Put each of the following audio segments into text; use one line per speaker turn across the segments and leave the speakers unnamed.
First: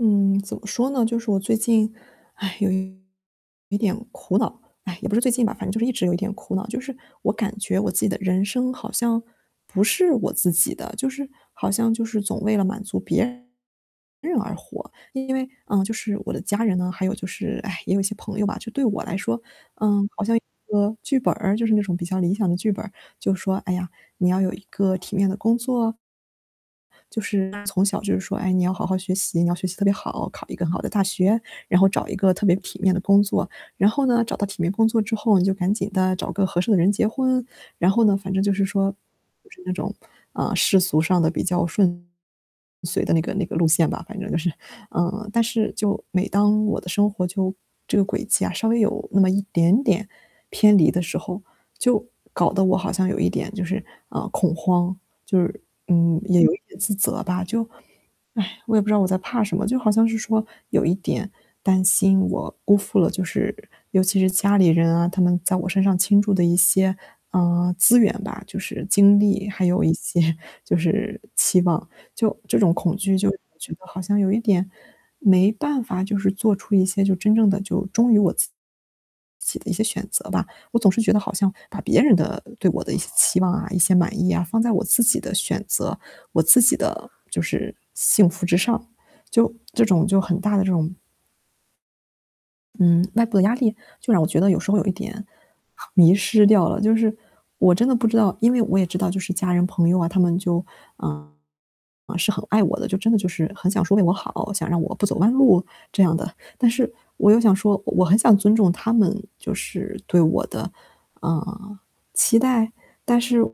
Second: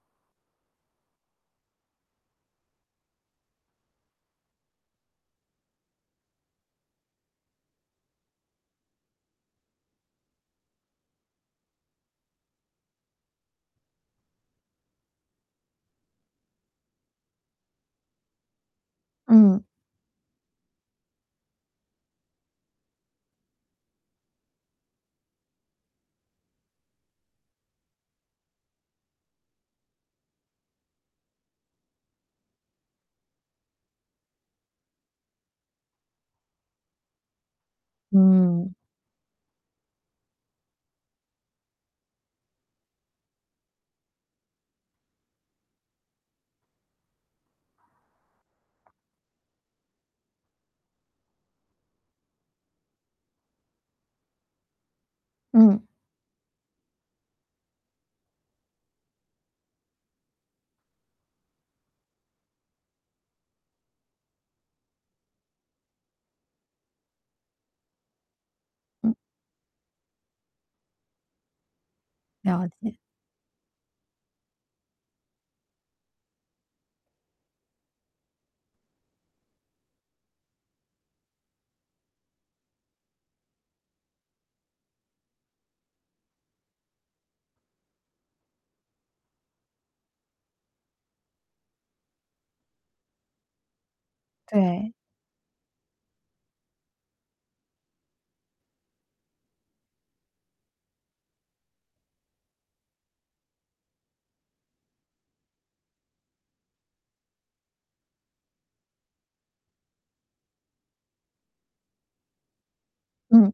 嗯，怎么说呢，就是我最近，唉，有一点苦恼，唉，也不是最近吧，反正就是一直有一点苦恼，就是我感觉我自己的人生好像不是我自己的，就是好像就是总为了满足别人而活，因为，啊，就是我的家人呢，还有就是，唉，也有些朋友吧，就对我来说，
嗯。
呃，好像一个剧本儿，就是那种比较理想的剧本儿，就是说，哎呀，你要有一个体面的工作。就是从小就是说，哎，你要好好学习，你要学习特别好，考一个很好的大学，然后找一个特别体面的工作，然后呢，找到体面工作之后，你就赶紧地找个合适的人结婚，然后呢，反正就是
嗯。
说，就是那种，啊，世俗上的比较顺遂的那个那个路线吧，反正就是。呃，但是就每当我的生活就这个轨迹啊，稍微有那么一点点偏离的时候，就搞得我好像有一点就是，呃，恐慌，就是，
嗯。
嗯，也有一点自责吧，就唉，我也不知道我在怕什么，就好像是说有一点担心我辜负了，就是尤其是家里人啊，他们在我身上倾注的一些，呃，资源吧，就是
嗯。
精力，还有一些就是期望，就这
了
种
解。
恐惧，就我觉得好像有一点没办法就是做出一些，就真正的就忠于我自己的一些选择吧。我总是觉得好像把别人的对我的一些期望啊，一些满意啊，放在我自己的选择，我自己的就是幸福之上，就这种就很大的这种嗯，外部的压力，就让我觉得有时候有一
对。
点迷失掉了，就是我真的不知道因为我也知道就是家人朋友啊，他们就嗯，是很爱我的，就真的就是很想说为我好，想让我不走弯路，这样的。但是我又想说，我很想尊重他们，就是对我的，呃，期待，但是
嗯。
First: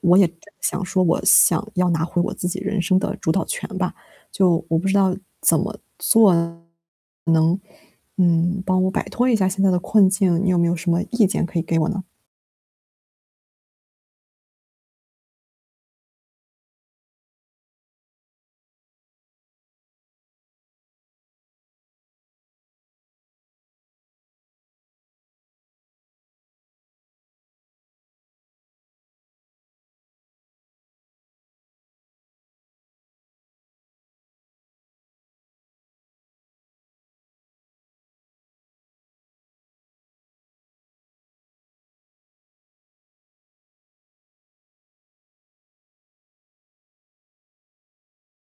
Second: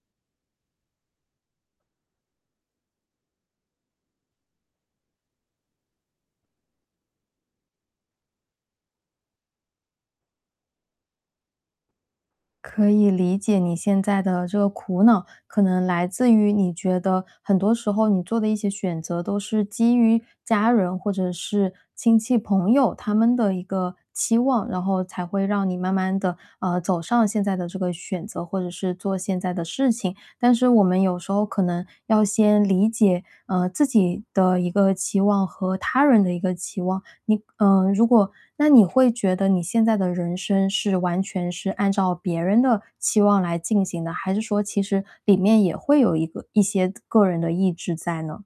我也想说我想要拿回我自己人生的主导权吧，就我不知道怎么做能，嗯，帮我摆脱一下现在的困境，你有没有什么意见可以给我呢？
可以理解你现在的这个苦恼，可能来自于你觉得很多时候你做的一些选择都是基于家人或者是亲戚朋友他们的一个期望，然后才会让你慢慢地，呃，走上现在的这个选择，或者是做现在的事情。但是我们有时候可能要先理解，呃，自己的一个期望和他人的一个期望。你呃，如果那你会觉得你现在的人生是完全是按照别人的期望来进行的，还是说其实里面也会有一个一些个人的意志在呢。